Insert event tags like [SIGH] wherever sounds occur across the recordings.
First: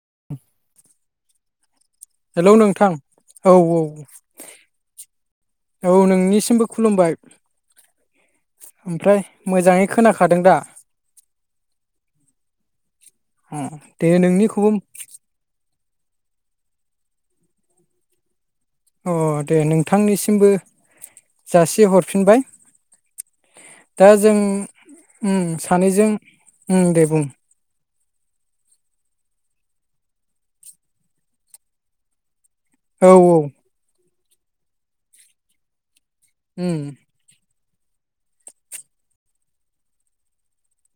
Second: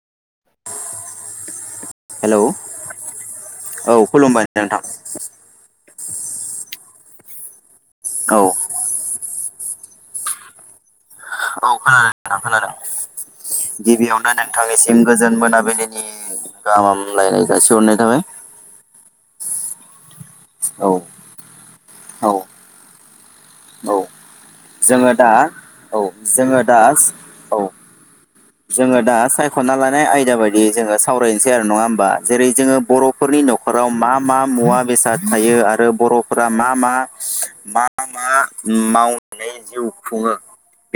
[INAUDIBLE] Hello नोंथां औ-औ। खुलुमबाय नोंथां औ नोंनिसिमबो खुलुमबाय औ ओमफ्राय मोजाङै खोनाखादों दा? औ खोनादों नोंथां खोनादों अ दे गिबियावनो नोंनिखौबो नोंथांनिसिम गोजोन मोनाबिलिनि नि गाहाम हामलायनाय जासि हरनाय थाबाय। अ दे नोंथांनिसिमबो औ जासि औ हरफिनबाय। औ दा जों जोङो दा उम औ सानैजों जोङो दा उम दे बुं औ जोङो दा सायख'ना लानाय आयदा बायदि जोङो सावरायनोसै आरो नङा होमबा जेरै जोङो औ औ बर'फोरनि न'खराव मा मा मुवा बेसाद थायो आरो बर' फोर मा उम मा हुहो‌ मा मा उम मावनानै जिउ खुङो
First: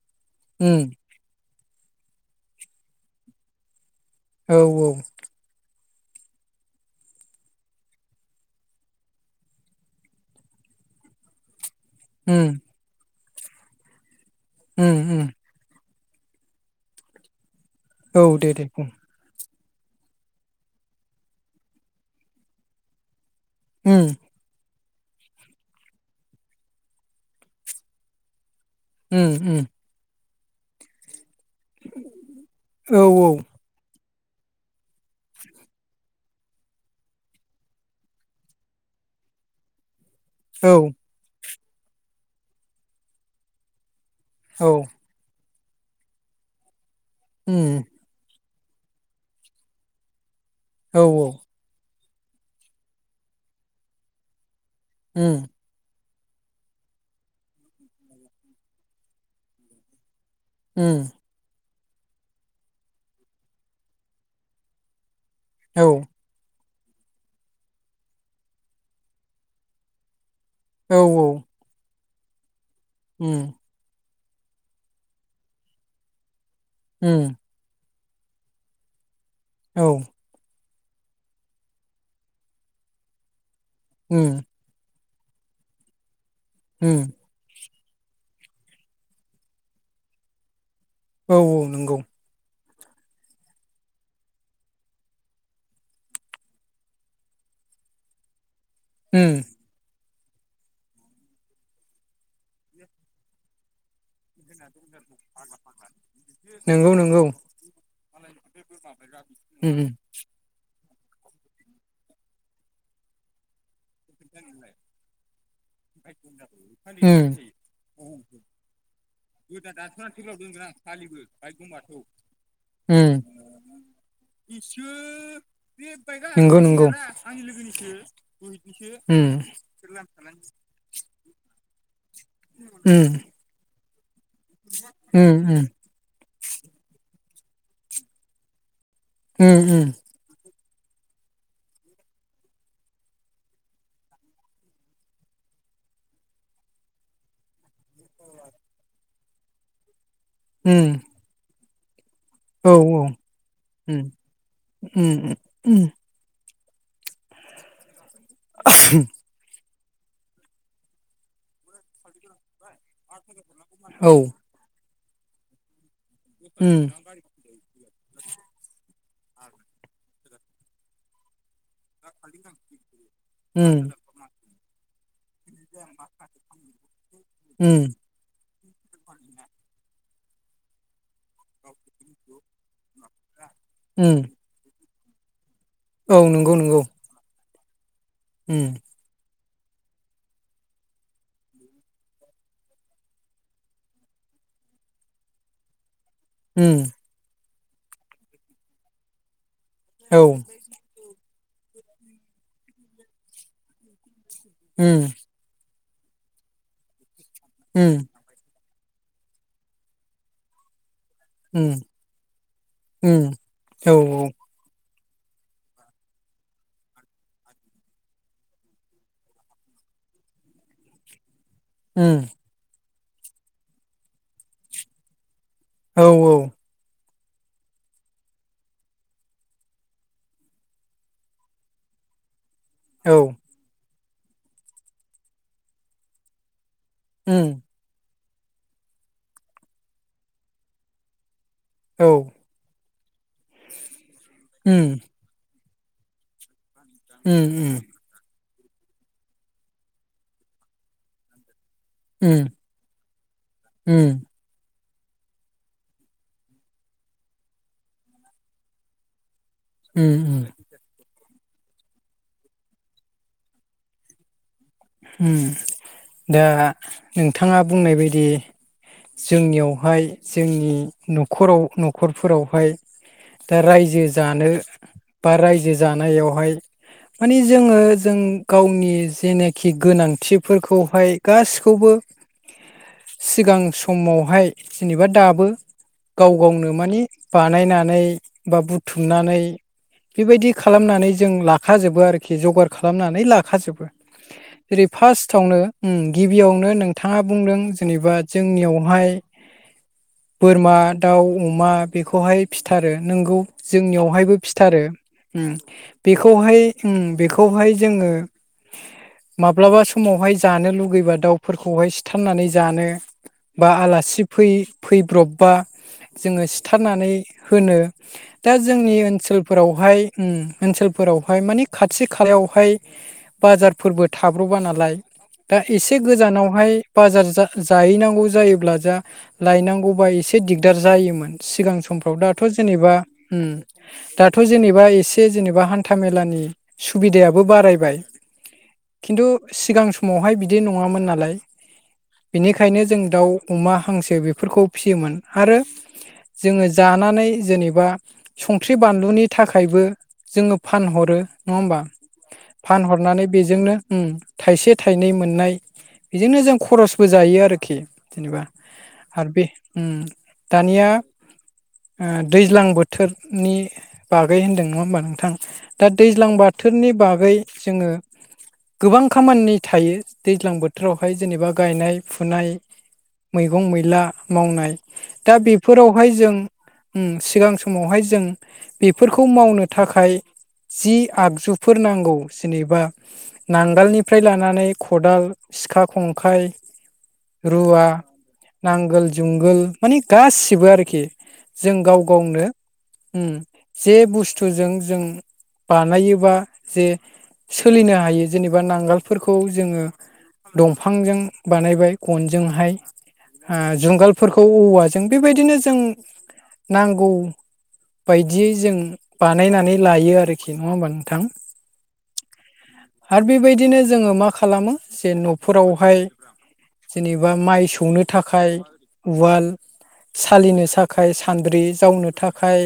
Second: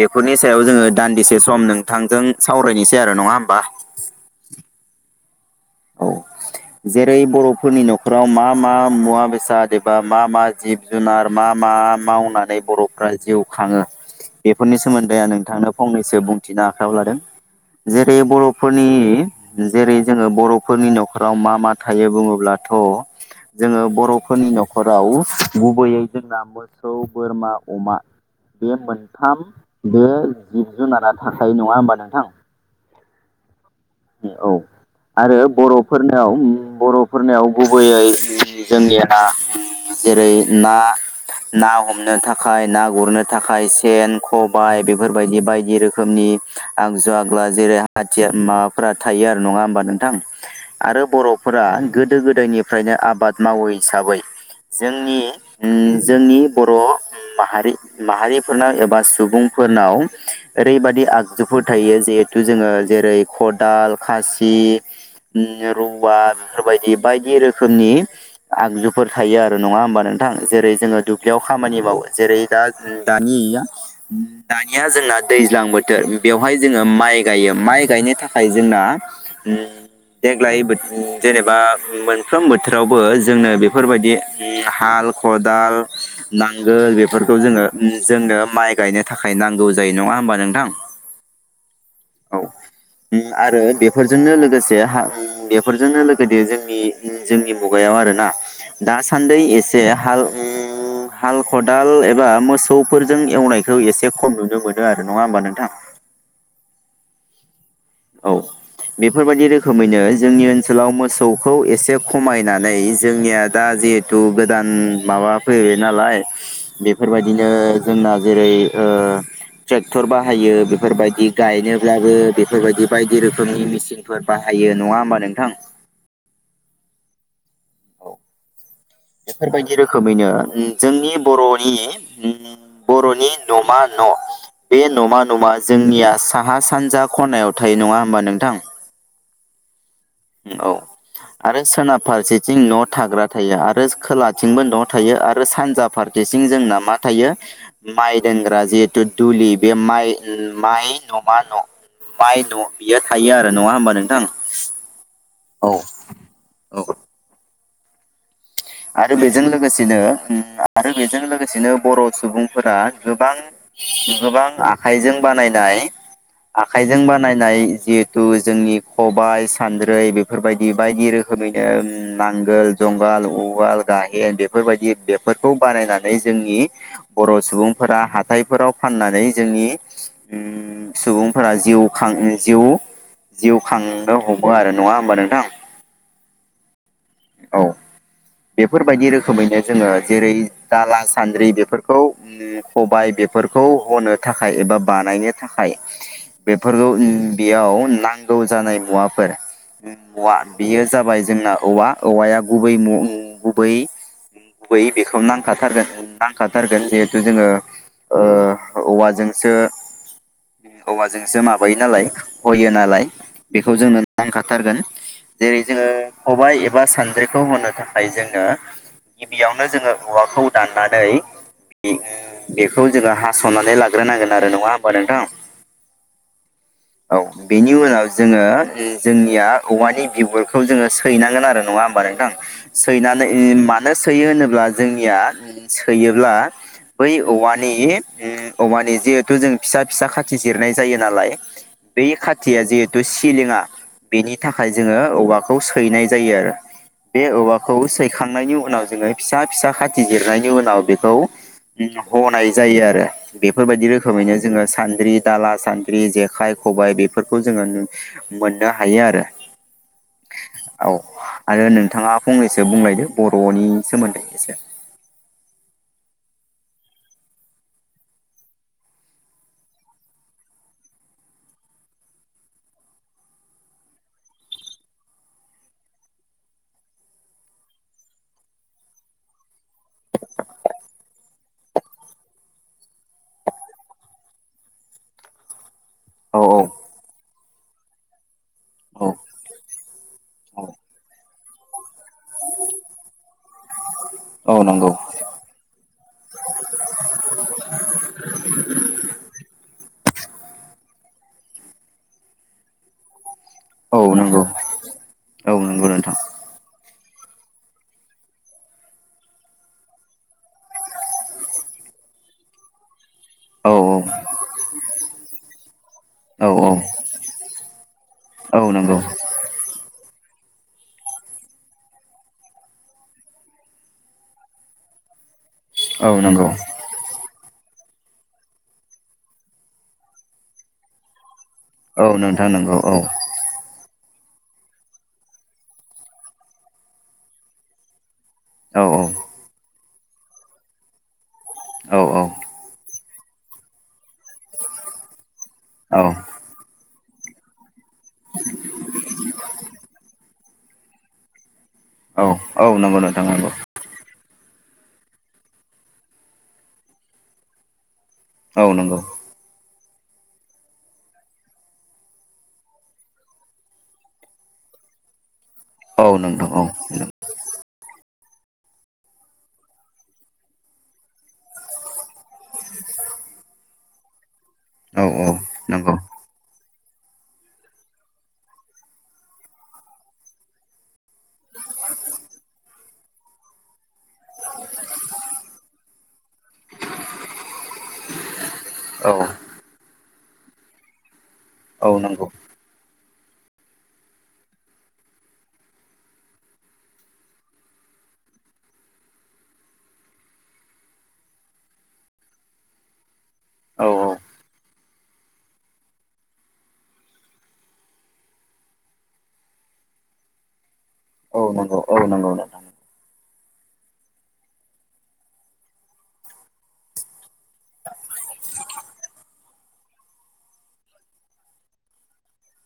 बेफोरनि सायाव उम जोङो दान्दिसे सम नोंथांजों सावरायनिसै आरो नङा होमबा औ औ औ जेरै बर'फोरनि न'खराव मा मा मुवा बेसाद एबा मा मा जिब जुनार मा मा उम मावनानै बर'फोरा जिउ खाङो बेफोरनि उम सोमोन्दै उम आं नोंथांनो फंनैसो बुंथिनो आखायाव लादों जेरै औ दे दे बर'फोरनि बुं जेरै जोङो बर' फोरनि न'खराव मा मा थायो बुङोब्लाथ' जोङो उम बर'फोरनि न'खर नखराव गुबैयै जोंना मोसौ बोरमा अमा बे उम मोनथाम उम बे जिब जुनारा थाखायो नङा होमबा नोंथां औ औ आरो बर'फोरनिआव बर'फोरनिआव गुबैयै जोंनिआ जेरै औ ना ना हमनो थाखाय ना गुरनो थाखाय सेन औ खबाय बेफोरबायदि बायदि रोखोमनि आगजु आगला उम जेरै हाथियार मा फ्रा थायो आरो नङा होमबा नोंथां हो आरो औ औ बर'फोरा गोदो गोदायनिफ्रायनो आबाद मावो हिसाबै जोंनि उम जोंनि बर' उम माहारि माहारिफोरनाव एबा सुबुंफोरनाव उम ओरैबादि आगजुफोर थायो जिहेथु जोङो जेरै खदाल खासि ओम औ रौवा बेफोरबायदि बायदि रोखोमनि आगजुफोर थायो आरो नङा होमबा नों थां जेरै औ जोङो औ दुब्लियाव खामानि मावो जेरै दा उम दानि उम दानिया जोंना दैज्लां बोथोर बेवहाय जोङो माइ उम गायो माइ गायनो थाखाय जोंना उम, औ देग्लाय बो उम जेनेबा मोनफ्रोम बोथोरावबो जोंनो बेफोरबायदि उम ओम हाल ख'दाल नांगोल उम बेफोरखौ जोङो जोंनो माइ गायनो थाखाय नांगौ जायो नङा होमबा नोंथां औ औ नंगौ औ आरो बेफोरजोंनो लोगोसे हा ओम बेफोरजोंनो लोगोदे जोंनि ओम जोंनि मुगायाव आरो ना उम दासान्दै एसे हाल उम हाल खदाल एबा मोसौफोरजों एवनायखौ एसे खम नुनो मोनो आरो नङा होमबा नोंथां नंगौ नंगौ [INAUDIBLE] औ बेफोर बायदि उम रोखोमैनो जोंनि ओनसोलाव‌ मो मोसौखौ एसे खमायनानै जोंनिअ दा जे हिथु गोदान माबा फैबाय नालाय उम बेफोरबायदिनो जोंना जेरै ओ ट्रेक्टर बाहायो बेफोरबायदि गायनोब्लाबो बेफोरबायदि बायदि उम रोखोमनि मिसिनफोर बाहायो नङा होमबा नोंथां? नंगौ नंगौ औ उम बेफोरबायदि रोखोमैनो उम जोंनि बर'नि उम उम बर'नि न'मा बे न'मा उम न'आ उम जोंनिया साहा सानजा खनायाव थायो नङा होमबा नोंथां? उम उम ओ औ आरो सोनाब फारसेथिं न' थाग्रा थायो आरो खोलाथिंबो न' थायो आरो सानजा फार [UNINTELLIGIBLE] जोंना मा थायो माइ दोनग्रा जिहेथु दुलि बे माइ माइ उम न' मा न' माइ न' औ बियो थायो आरो नङा होमबा उम नोंथां उम औ उम [UNINTELLIGIBLE] आरो बेजों लोगोसेनो उम आरो बेजों लोगोसेनो बर' सुबुंफोरा गोबां औ गोबां आखाइजों बानायनाय उम आखाइजों बानायनाय जिहेतु जोंनि ख'बाय सान्द्रै बेफोरबायदि बायदि रोखोमै नांगोल जुंगाल उवाल उम गाहेन बेफोरबायदि बे फोरखौ बानायनानै जोंनि बर' उम सुबुंफोरा हाथायफोराव फाननानै जोंनि उम सुबुंफोरा जिउां जिउ जिउ खांनो उम हो आरो नङा होमबा नोंथां औ नंगौ नंगौ औ उम बेफोरबायदि रोखोमैनो जोङो जेरै दाला सान्द्रि बेफोरखौ खबाय बेफोरखौ हो थाखाय बा बानायनो थाखाय उम बेफोरखौ बेयाव नांगौ जानाय मुवाफोर औ औवा बेयो जाबाय जोंना औवा औवाया गुबै गुबै गुबै उम बेखौ नांखाथारगोन नांखाथारगोन जिहेथु जोङो उम औवाजोंसो औवाजोंसो उम माबायो नालाय हयो नालाय उम बेखौ औ जोंनो नांखाथारगोन जेरै जोङो खबाय एबा सानद्रिखौ होनो थाखाय जोङो गिबियावनो जोङो औवाखौ दाननानै उम बेखौ जोङो हास'नानै लाग्रोनांगोन आरो नङा होमबा नोंथां? औ औ औ बेनि उनाव जोङो जोंनिया औवानि बिगुरखौ जोङो सैनांगोन आरो नङा होमबा नोंथां सैनानै मानो सोयो होनोब्ला जोंनिया सोयोब्ला बै उम औवानि उम औमानि जिहेथु जों फिसा फिसा खाथि जिरनाय जायो नालाय बै औ खाथिया जिहेथु सिलिङा बेनि थाखाय उम जोङो औवाखौ सैनाय जायो आरो। बे उम औवाखौ सैखांनायनि उनाव जोङो फिसा फिसा खाथि जिरनायनि उनाव बेखौ उम हनाय जायो आरो बेफोरबायदि उम रोखोमैनो जोङो सान सान्द्रि, दाला, सान्द्रि, जेखाइ, खबाय बेफोरखौ जोङो मोननो हायो आरो। उम औ आरो नोंथाङा फंनैसो बुंलायदो बर'नि सोमोन्दै एसे दा नोंथाङा बुंनाय बायदि जोंनियावहाय जोंनि न'खराव न'खरफोरावहाय दा रायजो जानो बा रायजो जानायावहाय माने जोङो जों गावनि जेनेख खि गोनांथिफोरखौहाय गासिखौबो सिगां समावहाय जेनेबा दाबो गाव औ औ गावनो माने बानायनानै बा औ बुथुमनानै बेबायदि औ खालामनानै जों ला लाखाजोबो आरोखि जगार खालामनानै लाखा औ जेरै नंगौ फार्स्टआवनो गिबियावनो नोंथाङा बुंदों जेनेबा जोंनियावहाय बोरमा, दाउ, अमा बेखौहाय फिथारो नंगौ। औ जोंनियावहायबो नंगौ फिथारो औ नंगौ नोंथां बेखौहाय उम बेखौहाय जोङो माब्लाबा समावहाय जानो लुुबैबा दाउफोरखौहाय सिथारनानै जानो बा औ आलासि फैब्रबबा जोङो औ औ सिथारनानै होनो दा औ जोंनि नंगौ ओनसोल फोरावहाय ओम ओनसोलफोरावहाय मानि खाथि खालायावहाय बाजारफोरबो थाब्र'बा नालाय दा एसे औ नंगौ गोजानावहाय बाजार जा जाहैनांगौ जायोब्ला जा लायनांगौबा एसे दिग्दार जायोमोन। सिगां औ समफ्राव दाथ' नोंथां नंगौ जेनेबा औ दाथ जेनेबा एसे जेनेबा हान्था मेलानि सुबिदायाबो बारायबाय औ औ खिन्थु सिगां समावहाय बिदि नङामोन नालाय औ बेनिखायनो जों दाउ अमा हांसो बेफोरखौ फिसियोमोन आरो। औ जोङो जानानै जेनेबा संख्रि बानलुनि थाखायबो, जोङो फानहरो नङा होमबा। औ औ नंगौ नो माने बेजोंनो ओम थाइसे थाइनै मोननाय बेजोंनो जों खरसबो जायो आरोखि जेनेबा औ नंगौ आरो बे उम दानिया ओ दैज्लां बोथोरनि बागै होन्दों नङा होमबा नोंथां दा औ दैज्लां नोंथां औ बोथोरनि बागै जोङो। गोबां खामानि थायो दैज्लां बोथोरावहाय जेनेबा गायनाय फुनाय मैगं मैला मावनाय औ औ दा नंगौ बेफोरावहाय जों सिगां समावहाय जों बेफोरखौ मावनो थाखाय। जि आगजुफोर नांगौ। जेनेबा नांगोलनिफ्राय लानानै खदाल सिखा खंखाइ। रुवा। नांगोल औ जुंगोल माने गासिबो आरोखि जों औ गाव नंगौ गावनो। ओम जे बुस्थुजों जों बानायोबा जे सोलिनो हायो जेनेबा नांगोलफोरखौ जोङो। दंफांजों बानायबाय खनजोंहाय ओ औ औ जुंगालफोरखौ औव जों बेबायदिनो जों नांगौ। बायदियै जों बानायनानै लायो आरोखि नङा होमबा नों औ नंगौ औ नंगौ नंगौ। आरो बेबायदिनो जोङो मा खालामो जे नफोरावहाय जेनेबा माइ सौनो थाखाय उवाल सालिनो साखाय सान्द्रि जावनो थाखाय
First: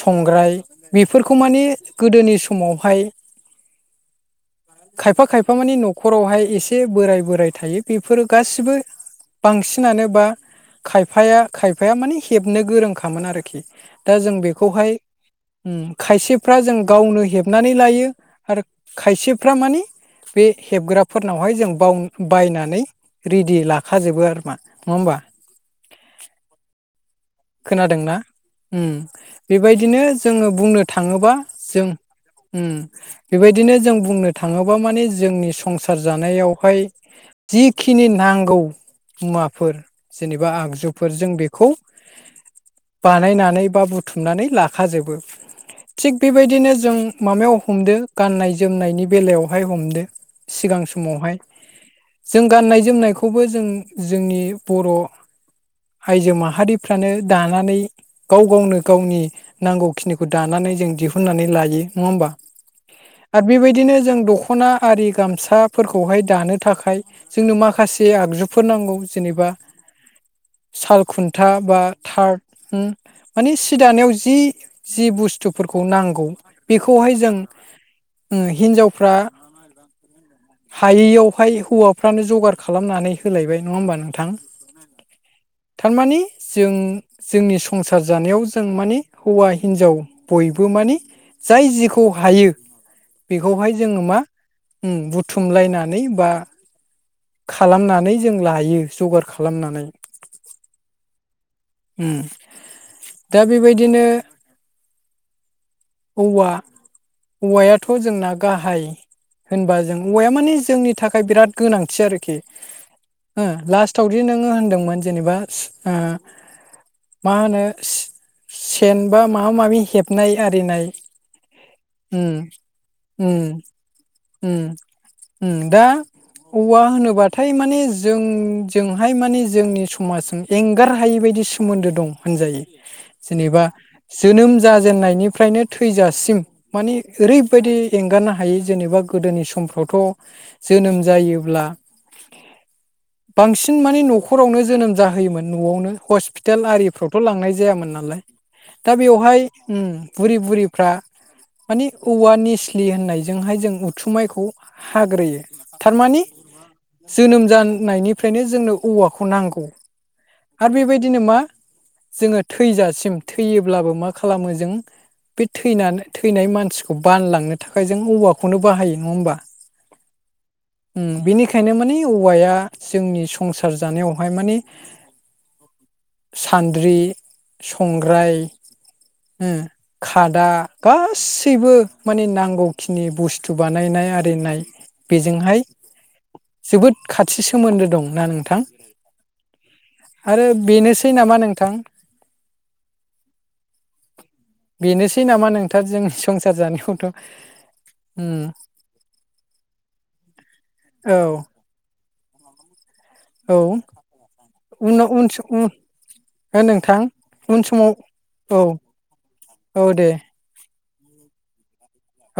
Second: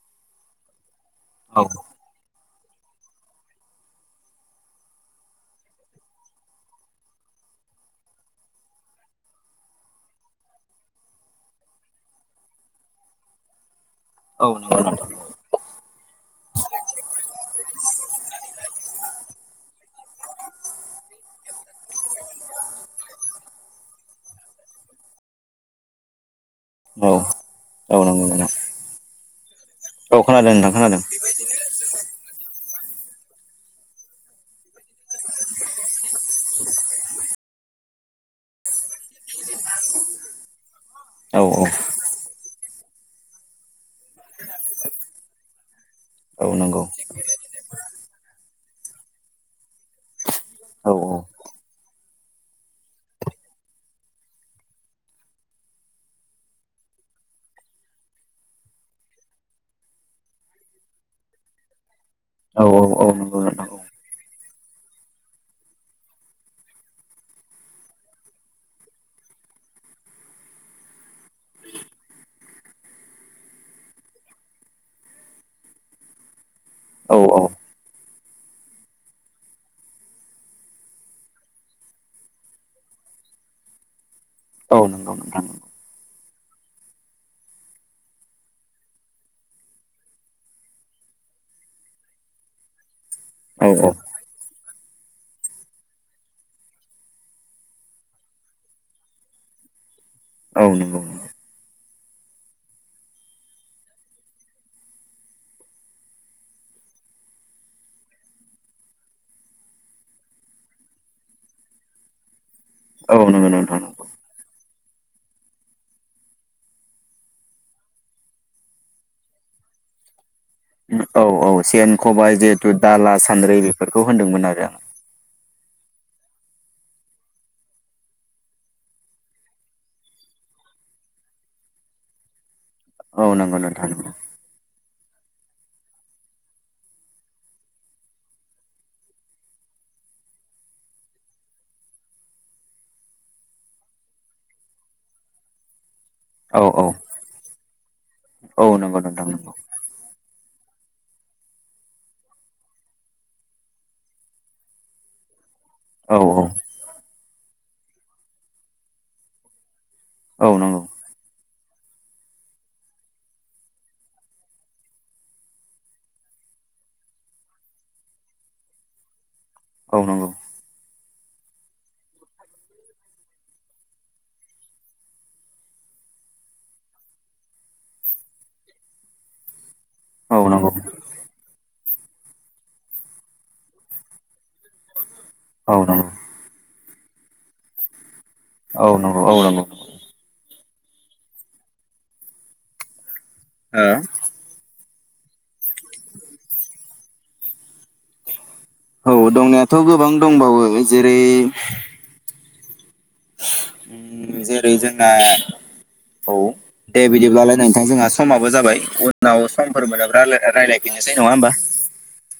संग्राय बेफोरखौ माने औ गोदोनि समावहाय खायफा खायफा माने नखरावहाय एसे बोराय बोराय थायो बेफोरो गासिबो बांसिनानो बा खायफाया खायफाया माने हेबनो गोरोंखामोन आरोखि दा जों औ नंगौ बेखौहाय नोंथां उम खायसेफ्रा जों गावनो हेबनानै लायो। आरो खायसेफ्रा माने बे हेबग्राफोरनावहाय जों बाव बायनानै रेडि लाखाजोबो आरोमा नङा होमबा [INAUDIBLE] औ औ खोनादोंना नंगौ नोंथां ओम बेबायदिनो औ जोङो खोनादों नोंथां बुंनो खोनादों थाङोबा जों ओम, बेबायदिनो जों बुंनो थाङोबा माने जोंनि संसार जानायावहाय जिखिनि नांगौ मुवाफोर जेनेबा आगजुफोर जों औ बेखौ।। बानायनानै बा बुथुमनानै लाखाजोबो थिग औ बेबायदिनो नंगौ जों माबायाव हमदो गाननाय जोमनायनि बेलायावहाय हमदो सिगां औ समावहाय जों गाननाय जोमनायखौबो जों जोंनि बर' आइजो माहारि फ्रानो दानानै गाव गावनो गावनि नांगौखिनिखौ दानानै जों दिहुननानै लायो औ औ औ नंगौ आर नोंथां बेबायदिनो जों दख'ना आरि गामसाफोरखौहाय दानो थाखाय जोंनो माखासे आग जुफोर नांगौ जेनेबा साल खुन्था बा थारद माने सि दानायाव जि जि बुस्थुफोरखौ नांगौ बेखौहाय औ जों औ ओ हिन्जावफ्रा हायियावहाय हौवाफ्रानो जगार खालामनानै होलायबाय नङा होमबा नोंथां। औ नंगौ नोंथां थारमाने जों जोंनि संसार जानायाव जों मानि हौवा हिनजाव बयबो मानि जाय जिखौ हायो औ बेखौहाय औ जोङो मा उम बुथुमलायनानै बा खालामनानै जों लायो जगार खालामनानै औ नंगौ उम दा बेबायदिनो औवा औवायाथ' जोंना गाहाय होनबा जों औवाया माने जोंनि थाखाय बिराद गोनांथि आरोखि। औ ओ नंगौ नोंथां लास्टावदि नोंङो होनदोंमोन जेनेबा ओ मा होनो सेन बा माबा माबि हेबनाय आरिनाय औ औ सेन उम खबाइ जिहेतु दाला उम सान्द्रै बेफोरखौ होनदोंमोन उम आरो आं। उम दा औवा होनोबाथाय माने जों जोंहाय माने जोंनि समाजजों एंगार हायि बेबायदि सोमोन्दो दं होनजायो, आं औ नंगौ जेनेबा नोंथां नंगौ जोनोम जाजेननायनिफ्रायनो थैजासिम माने ओरैबायदि एंगारनो हायो जेनेबा गोदोनि समाव फ्रावथ जोनोम जायोब्ला बांसिन माने न'खरावनो जोनोम जाहोयोमोन न'आवनो हस्पिटाल औ औ आरिफ्रावथ' लांनाय जायामोन नालाय औ दा नंगौ नोंथां बेवहाय, नंगौ ओम बुरि बुरिफ्रा माने औवा निस्लि होननायजोंहाय जों उथुमायखौ हाग्रोयो। औ थारमाने औ जोनोम जानायनिफ्रायनो जोंनो औवाखौ नांगौ। औ आरो नंगौ बेबायदिनो मा जोङो थैजासिम थैयोब्लाबो मा खालामो जों बे थैनानै थैनाय मानसिखौ बानलांनो थाखाय जों औवाखौनो बाहायो नङा होमबा? औ नंगौ। उम बिनिखायनो माने औवाया जोंनि संसार जानायावहाय माने सान्द्रि संग्राय ओम औ खादा नंगौ गासै। गासैबो माने नांगौखिनि बुस्थु बानायनाय आरिनाय बेजोंहाय औ नंगौ जोबोद खाथि सोमोन्दो दं ना? औ न औ नंगौ। आरो बेनोसै नामा नोंथां। ओ बेनोसै नामा नोंथां जों संसार जानायावथ' ओ औ दंनायाथ' गोबां दंबावो जेरै औ औ जेरै जोंना उनाव उन सम उन औ नोंथां दे बिदिब्ला लाय उन नोंथां समाव जोंहा समाबो औ जाबाय उनाव औ समफोर दे मोनाबा रायलाय नोसै नङा होमबा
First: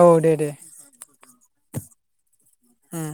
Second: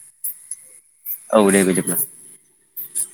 औ दे दे। औ दे बिदिब्ला। उम